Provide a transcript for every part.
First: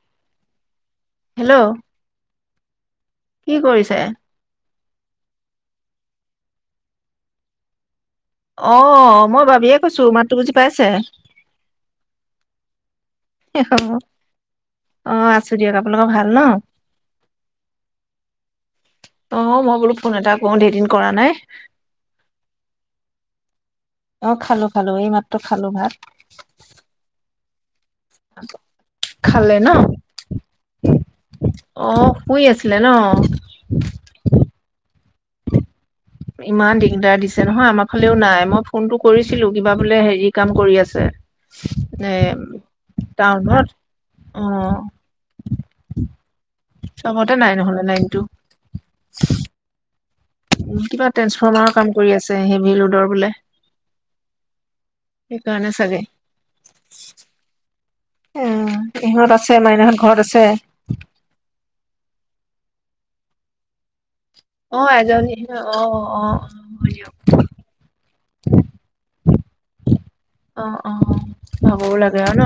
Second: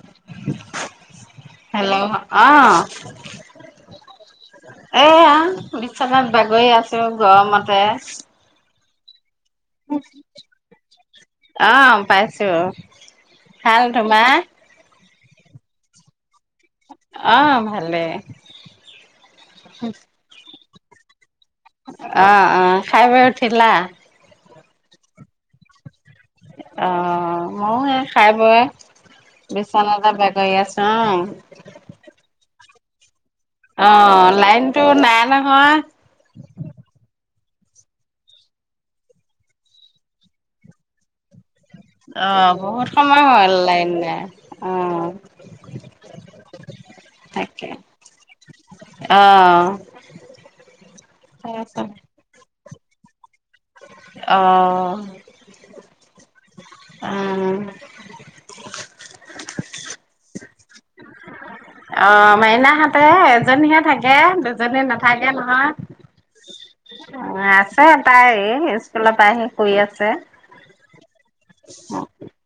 [unintelligible] Hello অ কি কৰিছে এয়া। বিছনাত বাগৰি আছো গৰমতে। অ মই ভাবি অহ পাইছো। ভাল তোমাৰ? অ আছো দিয়ক আপোনালোকৰ ভাল ন? অ ভালে অ' মই বোলো ফোন এটা কৰো ধেৰ দিন কৰা নাই অ অ খাই-বৈ উঠিলা? অ' খালো খালো এই মাত্ৰ খালো ভাত। অ ময়ো খাই-বৈ খালে ন বিছনাতে বাগৰি আছোঁ। অ' অ শুই আছিলে ন? অ'- লাইন টো নাই নহয়। ইমান দিগদাৰ দিছে নহয় আমাৰ ফালেও নাই। মই ফোনটো কৰিছিলোঁ, কিবা বোলে হেৰি কাম কৰি আছে। এ অ' বহুত সময় হ'ল টাউনত লাইন নাই। অ'- চবতে নাই তাকে- নহ'লে লাইনটো অ' কিবা ট্ৰেন্সফৰ্মাৰৰ কাম কৰি আছে সেই মেইন্‌ ৰোদৰ বোলে। অ'- সেইকাৰণে চাগে আ' অ'- সিহঁত আছে? মাইনাহঁত ঘৰত আছে? অ'- মাইনাহাঁতে এজনীহে থাক কে দুজনী অ নাথাকে এজনী অ নহয়। অ অ হয় দিয়ক আছে তাই এই স্কুলৰ পৰা আহি শুই আছে। অ অ ভাগৰো লাগে আৰু ন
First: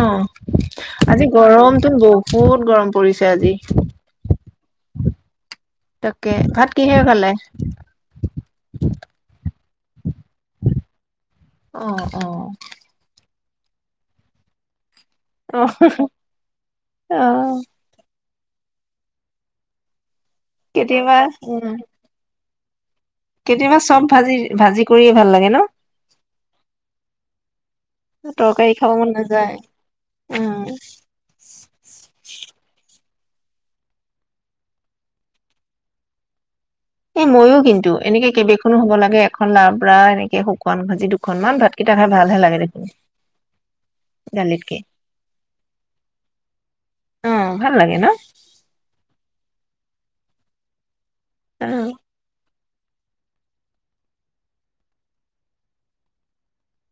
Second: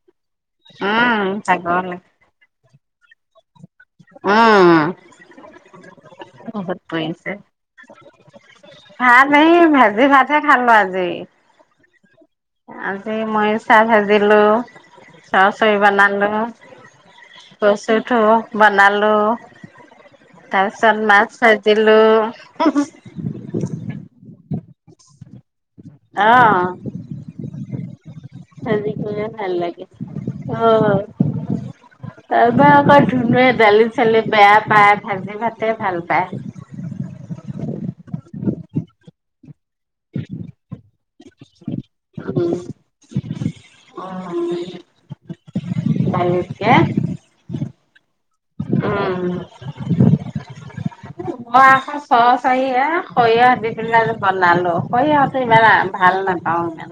উম আজি ভাগৰ গৰমতোন লাগে। বহুত গৰম পৰিছে আজি। [inaudible] অঁ- তাকে ভাত কিহেৰে খালে [unintelligible] ভাজি ভাতহে খালোঁ আজি। অ' অ আজি মই চাহ ভাজিলোঁ। অ চচৈ বনালোঁ। অ কচু ঠোৰো বনালোঁ। তাৰপিছত কেতিয়াবা মাছ উম ভাজিলোঁ। হু হু কেতিয়াবা চব ভাজি ভাজি কৰিয়ে ভাল লাগে। ন অ'- তৰকাৰী খাব ভাজি মন কৰিয়ে নাযায় ভাল লাগে। উম অ'- তাৰপা আকৌ দালি চালি বেয়া পায়, ভাজি ভাতেই ভাল পায়। এ ময়ো কিন্তু। এনেকে কেইবেখনো হ'ব লাগে এখন লা পুৰা এনেকে শুকান ভাজি দু অখনমান ভাত কিতা খাই ভালহে উম, লাগে দেখোন। উম, দালিতকে। দালিতকে অ ভাল লাগে ন? [inaudible] মই অ আকৌ চচ খৰিয়া সৰিয়হ দি পেলাই বনালোঁ, খৰিয়হটো ইমান ভাল নাপাওঁ ইমান।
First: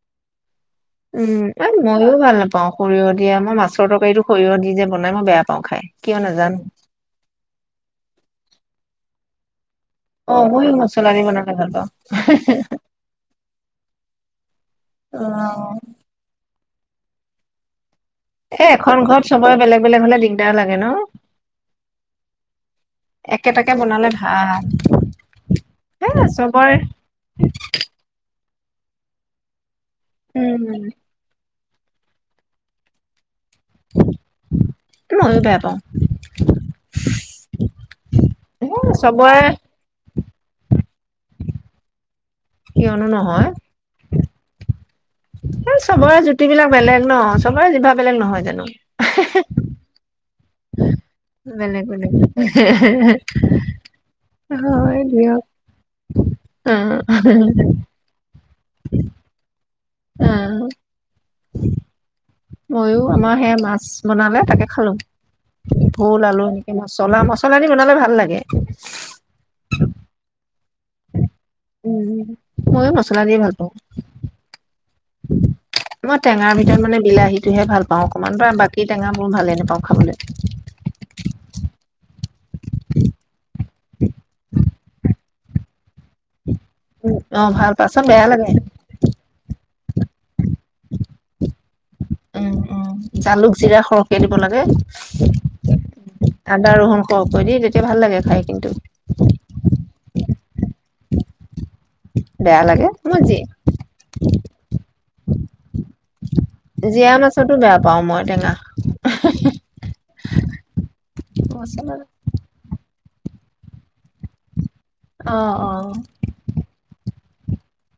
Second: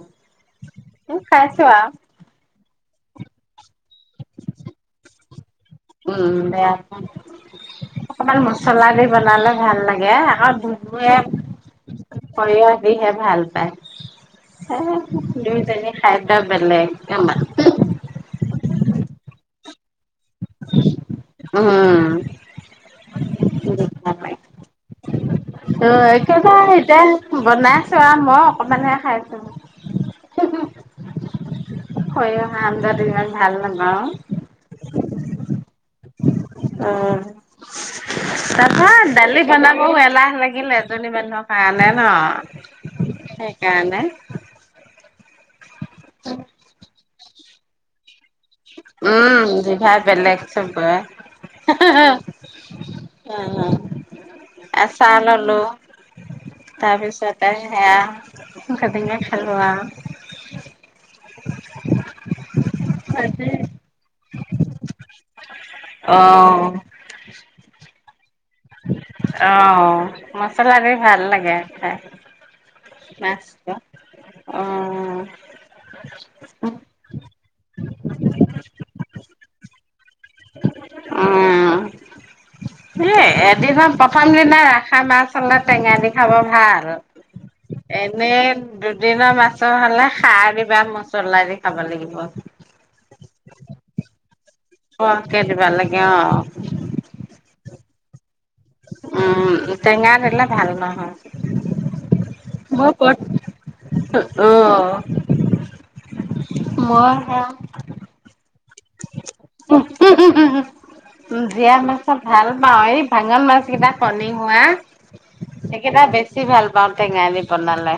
উম, খাইছো এই আৰু ময়ো ভাল নাপাওঁ। সৰিয়হ দিয়া মই মাছৰ তৰকাৰীটো সৰিয়হ দি যে বনাই, মই বেয়া পাওঁ খাই, কিয় উম নাজানো। বেয়া অকমান মছলা দি বনালে ভাল লাগে। লে অ', আকৌ মইও মছলা ধুনুৱে দি বনালে ভাল পাওঁ। সৰিয়হ দিহে ভাল পায়, অ [unintelligible] দুইজনী খাদ্য বেলেগ এমা এ এখন ঘৰত চব বেলেগ বেলেগ হলে দিগ দিগদাৰ লাগে ন, উম একেটাকে বনালে ত ভাল। হেয়া একেবাৰে চবৰে অকণমানহে খাইছোঁ। উম। সৰিয়হৰ আঞ্জা দি ভাল ভাল মইও ন বেয়া পাওঁ অঁ, এ তাৰপৰা চবৰে দালি বনাবও এলাহ লাগিল এজনী মানুহৰ কাৰণে ন। কিয়নো নহয়। সেইকাৰণে চবৰ জুতি বিলাক বেলেগ। ন, চবৰে জিভা বেলেগ নহয় জানো? উম জিভা বেলেগ। চবৰে। বেলেগ বেলেগ। হে হে হে। হয় আচাৰ দিয়ক। ললো [unintelligible] খালোঁ আৰু [unintelligible] ময়ো আমাৰ সেয়া মাছ বনালে। তাকে খালোঁ। ভোল আলু অ' এনেকে মছলা, মচলা দি বনালে ভাল লাগে। তাকে। অঁ মাছ তথাপি ভাল লাগে খাই, ময়ো মছলা দিয়ে ভাল পাওঁ মাছটো, অঁ। মই টেঙাৰ ভিতৰত মানে বিলাহীটোহে ভাল পাওঁ অকমান, তোমাৰ বাকী টেঙা মোৰ ভালে নোপাওঁ। খাবলৈ। অঁ। এ এদিনা প্ৰথম দিনা ৰাখা মাছ অলপ টেঙা দি। খবৰ ভাল। অ ভাল পাছত বেয়া এনে লাগে দুদিনৰ মাছ চাহ খালা? উম', উম', জালুক, জিৰা সৰহকে দিব লাগে। হৰকে দিবা লাগে। অ'। আদা ৰহুন সৰহকৈ দি তেতিয়া ভাল লাগে খাই। কিন্তু উম, টেঙা নিদিলে ভাল নহয়। বেয়া লাগে মই [unintelligible] অ'। যি উম জীয়া মাছোতো বেয়া পাওঁ মই টেঙা। [unintelligible] আ-হা-হা। উম-উম-উম-উম। উ', জীয়া মাছত ভাল পাওঁ। এই ডাঙৰ মাছ মছ কিটা কনী হোৱা। অ অ সেইকেইটা বেছি ভাল পাওঁ টেঙা দি বনালে।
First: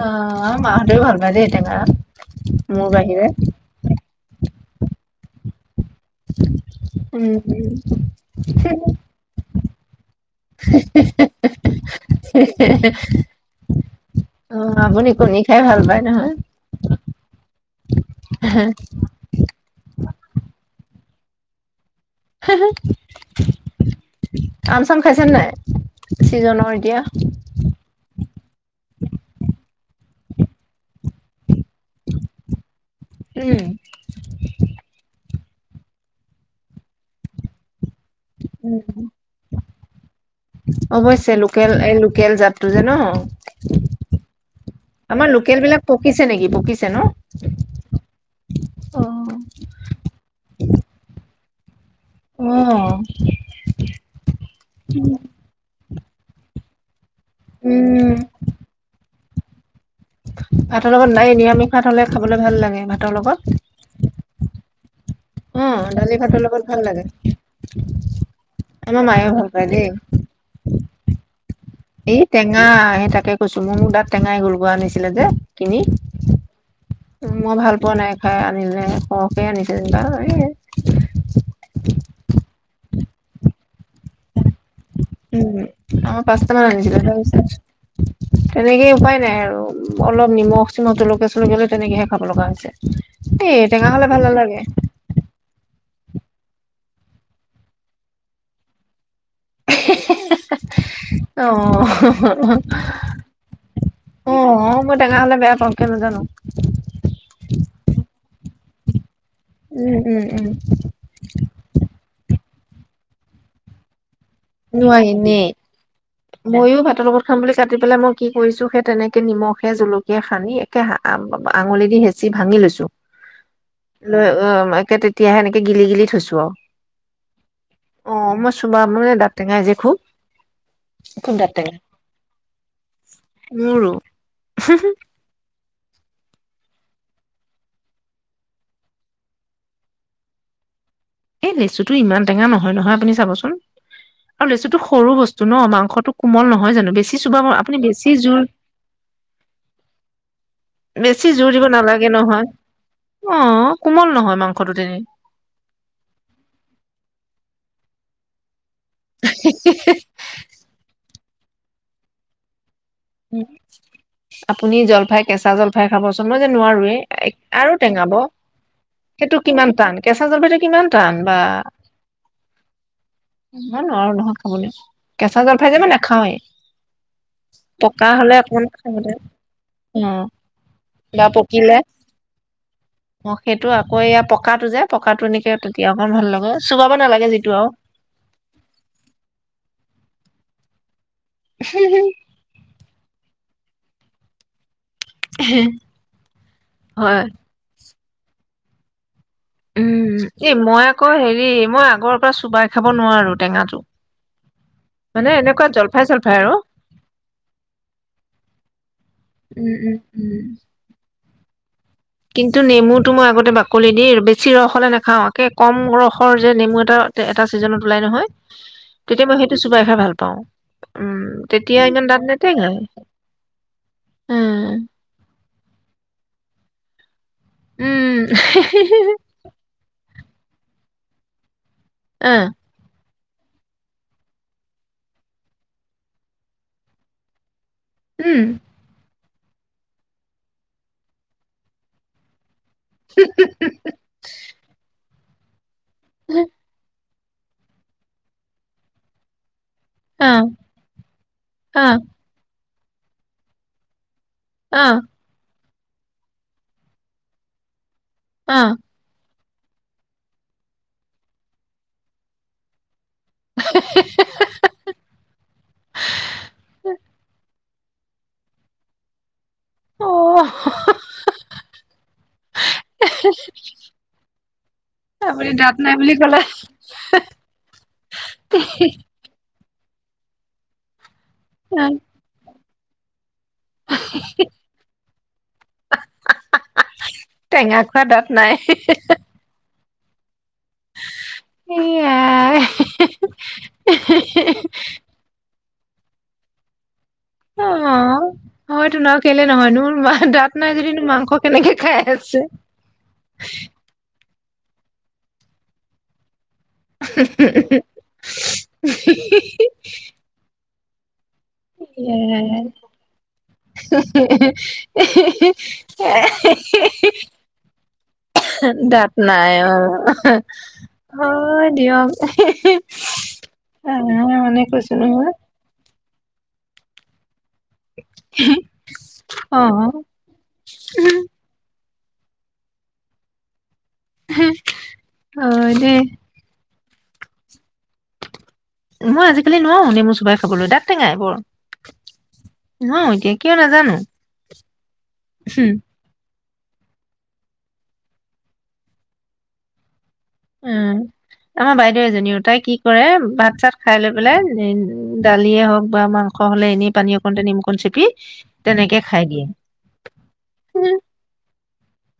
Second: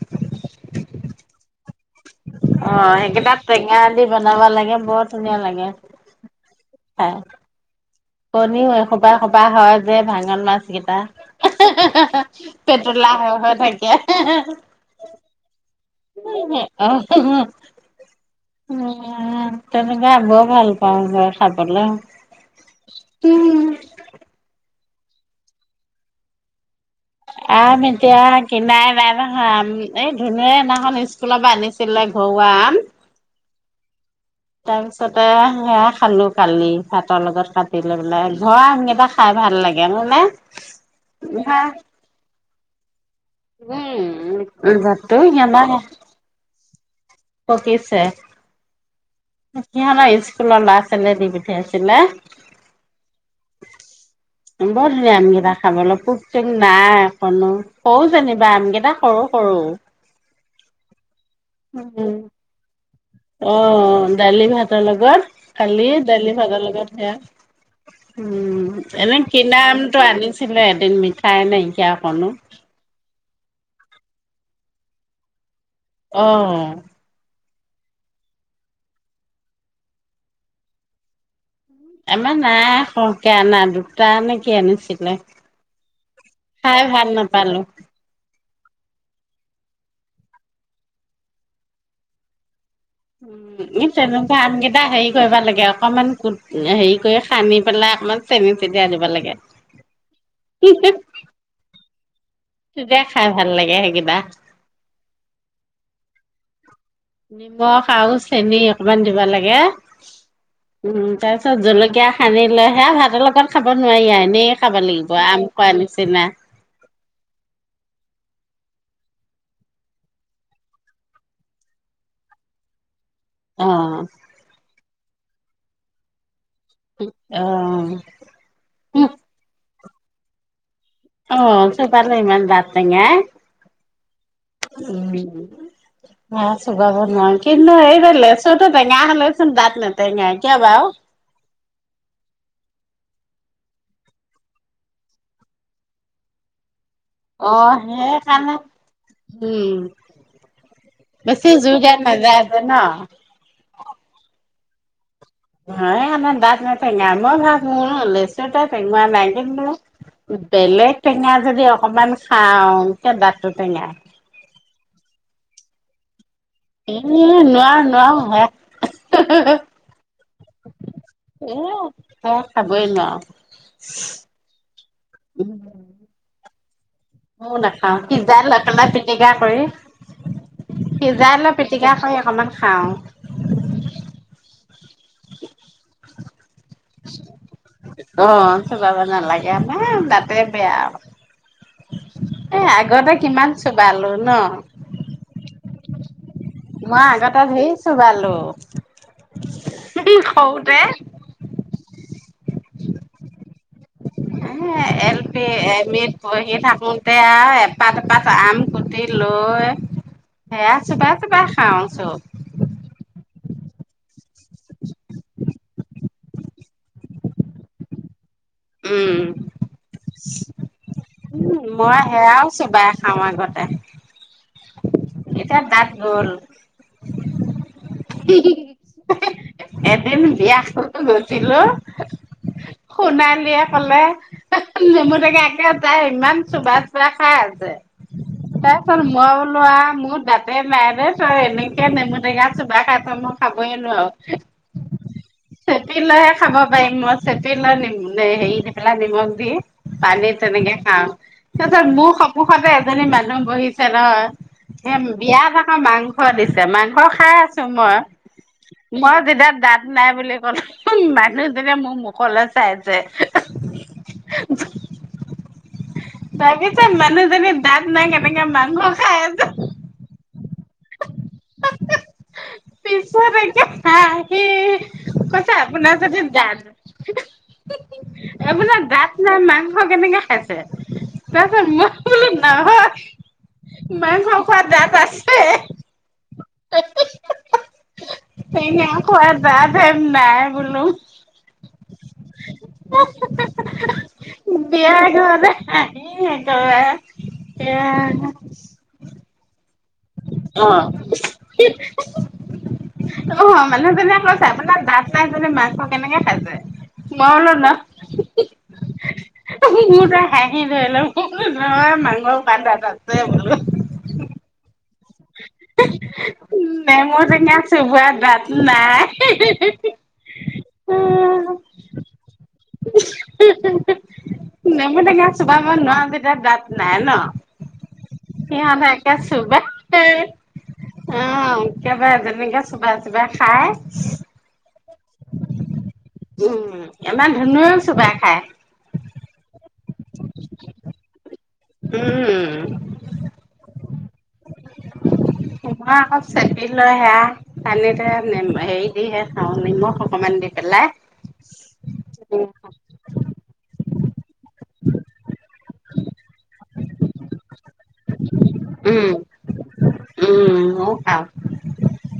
অ', আমাৰ মাহঁতেও ভাল পায় দে, টেঙা। মোৰ অ', বাহিৰে সেইকেইটাত টেঙা দি বনাব লাগে। বৰ ধুনীয়া লাগে। উম', উম'। কণী হয়। সবাই-সবা হয়। যে ভাঙা মাছ কেইটা আ-হা-হা-হা-হা পেটেলা হৈ হৈ থাকে। অ আপুনি কণী খাই ভাল পায় নহয় হা-হা-হা অ', হ', হ', তেনেকে আমিও ভাল পাওঁ। আনে খাই পাগলা হ-হ, আ ম খাইছেনে নাই? চিজনৰ এতিয়া আম এতিয়া কিনাই নাই নহয়। এই ধুনুয়ে সিদিনাখন স্কুলৰ পৰা আনিছিলে ঘৰুৱা আম। উম, তাৰপিছতে সেয়া খালো কালি। ভাতৰ লগত কাট বোলে। ঘৰুৱা উম, আমকেইটা খাই ভাল লাগে। হয় নে? অৱশ্যে লোকেল এই লোকেল জাতটো যে ন উম', শিকিছে ন'। পকিছে, অ', সিহঁতৰ ইস্কুলৰ ল'ৰা ছোৱালীয়ে দিবি সেই আছিলে। উম। বৰ ধুনীয়া আমকেইটা খাবলৈ। পোক-চোক নাই। নো উম, সৰু যেনিবা আমকেইটা সৰু। সৰু। ভাতৰ লগত নাই, নিৰামিষ ভাত হ'লে উম। খাবলৈ ভাল লাগে ভাত অ দালি ভাত ভাতৰ ‌লগত অ', খালি দালি ভাতৰ ভাগৰ ভাল লগত লাগে সেয়া, উম, আমাৰ এনে মায়ে ভাল কিনা পায় দেই। আমটো আনিছিলে এদিন মিঠাই নাই। এই টেঙা সেই তাকে কৈছো মোৰ মোৰ দাঁত টেঙাই গ'ল, গোৱা আনিছিলে যে। কিনি অ'। মই ভাল পোৱা নাই খাই, আনিলে, সৰহকে আনিছে যেনিবা এই আমাৰ নাই সৰহকে আনা দু দুটা নে কি আনিছিলে, উম, আমাৰ পাঁচটা খাই ভাল নাপালোঁ। তেনেকই উপায় নাই আৰু অলপ নিমখ চিমখ জলকীয়া চলকীয়া তেনেকৈহে খাব লগা হৈছে। এই উম ই টেঙা হলে ভাল তেনেকুৱা নালাগে। আমকেইটা হেৰি কৰিব লাগে আৰু অকণমান কুট হেৰি কৰি সানি পেলাই অকণমান চেনি চেটিয়াই দিব লাগে। তেতিয়া অ', খাই ভাল লাগে সেইকেইটা। অ', মই টেঙা হলে বেয়া পাওঁ কিয় নাজানো। [inaudible] নিমখ আৰু চেনি। অকমান দিব লাগে। [unintelligible] উম, তাৰপিছত জলকীয়া সানি লে হে ভাতৰ লগত খাব নোৱাৰি, আইন এনেই খাব নোৱাৰি লাগিব নেই। আম খোৱা নিচিনা। মইয়ো ভাতৰ লগত খাম বুলি কাটি পেলাই মই কি কৰিছোঁ, সেই তেনেকে নিমখে জলকীয়াই সানি একে আঙুলি দি হেঁচি ভাঙি লৈছো অ, লৈ, অ, উম। তেতিয়া হেনেকে গিলি গিলি থৈছোঁ আৰু। অ, অ', মই চোমা উম, মানে দাঁত যে খুব খুব অ দাঁত টেঙা চোবালে ইমান দাত টেঙাই। মোৰো। উম অ চোবাব নোৱাৰ কিন্তু এই লেচুটো টেঙা হলেওঁচোন দাত নেটেঙাই কিয় বাৰু? এই লেচুটো ইমান টেঙা নহয় নহয় আপুনি চাবচোন আৰু লেচুটো সৰু বস্তু ন মাংসটো কোমল নহয় জানো বেছি চোবাব অ আপুনি বেছি জোৰ সেইকাৰণে উম। বেছি জোৰ দিব দাত নালাগে নাযায় নহয়, যে ন? অ কোমল নহয় মাংস। [unintelligible] নাই আমাৰ দাত নাথাকে। আম ঘত মোৰ লেচু [unintelligible] বেলেগ টেঙা যদি অকণমান খাওঁ। কিয় দাঁতটো টেঙাই। আপুনি জলফাই কেঁচা জলফাই [unintelligible] মইযে নোৱাৰোয়ে, উম আৰু নোৱাৰো টেঙাব নোৱাৰো হে সেইটো কিমান টান কেঁচা জলফাইটো কিমান টান, বা এ সেয়া খাবই নোৱাৰো। ইমান নোৱাৰোঁ নহয় খাবলে। কেঁচা জলফাই যে', মই নেখাওঁয়ে। ময়ো নাখাও পকা হ'লে সিজাই লৈ অকণমান পেলাই খাবলে। পিটিকা কৰি অ, বা সিজাই লৈ পকিলে, পিটিকা কৰি অকমান খাওঁ। অ সেইটো আকৌ এয়া পকা টো যে। পকাটো নেকি তেতিয়া অকণ ভাল লাগে। চোবাব নেলাগে যিটো আৰু। অ চোবাব নালাগে আমাৰ দাতে বেয়া এ', আগতে কিমান? চোবালো ন। হেল, মই আগতে ধেই চোবালো। উম এ সৰুতে মই আকৌ হেৰি মই আকৌ। আগৰ পৰা চোবাই খাব নোৱাৰো টেঙাটো। মই এল মানে পি এনেকুৱা এম জলফাই ইত চলফাই আৰু পঢ়ি থাকোতে আৰু এপাত এপাত আম কুটি লৈ উম উম উম সেয়া চোবাই কিবা খাওঁ, চব কিন্তু নেমুটো মই আগতে [unintelligible] চিৰসহলে নাখাও। কে', কম ৰস যে নেমু এটা, এটা ছিজনত ওলাই নহয়। উম তেতিয়া মই সেইটো চোবাই খাই ভাল পাওঁ। উম', তেতিয়া মই ইমান দাঁত সেয়াও নেটেঙাই চোবাই খাওঁ আগতে। উম এটা দাঁত গ'ল। উম। এন বিয়া খাব গৈছিলোঁ। আহ শুনাই ক'লে নেমু টেঙা একে তাই ইমান চোবাই চোবাই খাই আছে। উম তাইছত ম লোৱা মোৰ দাঁতেই নাই দেই, তই এনেকে নেমু টেঙা চোবাই খাইছ, মই খাবই নোৱাৰোঁ। চেপি লৈহে খাব পাৰিম মই। [unintelligible] পানীত আহ তেনেকে খাওঁ, তাৰ পিছত আহ মোৰ সন্মুখতে মানে মানুহ বহিছে নহয়। হে আহ বিয়া অঁ মাংস দিছে, মাংস খাই আছোঁ মই। আহ মই যেতিয়া দাঁত নাই বুলি ক'লে মানুহজনে মোৰ মুখলৈ চাইছে [unintelligible] ভাবিছে মানুহজনী দাঁত নাই কেনেকে মাংস খাই আছে। অঁ পিছত একে হাঁহি, সি আপুনি কৈছে দাঁত নাই আপোনাৰ বুলি যদি ক'লে দাঁত, আপোনাৰ দাঁত নাই মাং কেনেকে খাইছে টাইছত মই বোলো নহয় [inaudible] মাংস খোৱা দাঁত আছে। টেঙা খোৱা দাঁত নাই। টেঙা খোৱা দাঁত নাই বোলো, এয়াই বিয়া ঘৰলে অঁ সেই একেবাৰে অঁ এয়া হয়তো ন কেলে নহয়নোৰ তোমাৰ দাঁত নাই অ যদিনো মাংস কেনেকে খাই আছে। আপোনাৰ দাঁত নাই বোলে মাংস কেনেকে খাইছে। মই বোলো নহ, মোৰ তই হাঁহি হেল' [unintelligible] ন মাং এয়াই পাদ তাতে বনালো। নেমু টেঙা চোবোৱা দাঁত নাই দাত নাই অ', হয় দিয়ক আহ মানে কৈছো নহয়। এতিয়া গাঁত নাই ন? সিহঁতে একে চোবা অ অ। কেবেৰে যেনেকে চোবাই চোবাই খাই। হোম। অ', দে। ইমান ধন্য মই আজিকালি নুৱাও নেমু চোবাই খাবলৈ, দাত টেঙাই বৰ। উম নুৱাও এতিয়া কিয় নাজান আনো হোম। মই আকৌ চেপি লৈ সেয়া পানীতে হেৰি দিহে খাওঁ নিমখ অকমান দি পেলাই উম, আমাৰ বাইদেউ এজনীও, তাই কি কৰে ভাত চাত খাই লৈ পেলাই দালিয়ে হওক বা, মাংস হলে এনেই পানী অকণতে নিমকণ চেপি তেনেকে উম খাই দিয়ে।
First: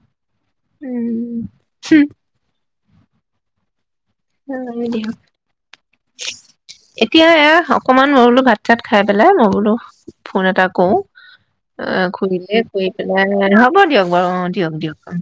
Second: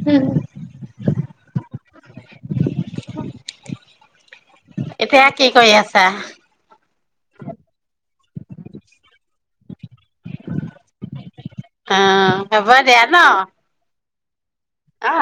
হোম। উম। [unintelligible] হয় দিয়ক। এতিয়া কি কৰি আছা? এতিয়া এয়া অকমান মই বোলো ভাত চাত খাই পেলাই মই বোলো ফোন এটা কৰো অ', খুৰিলে হ'ব কৰি দিয়া ন পেলাই হ'ব দিয়ক। অ। দিয়ক দিয়ক অ।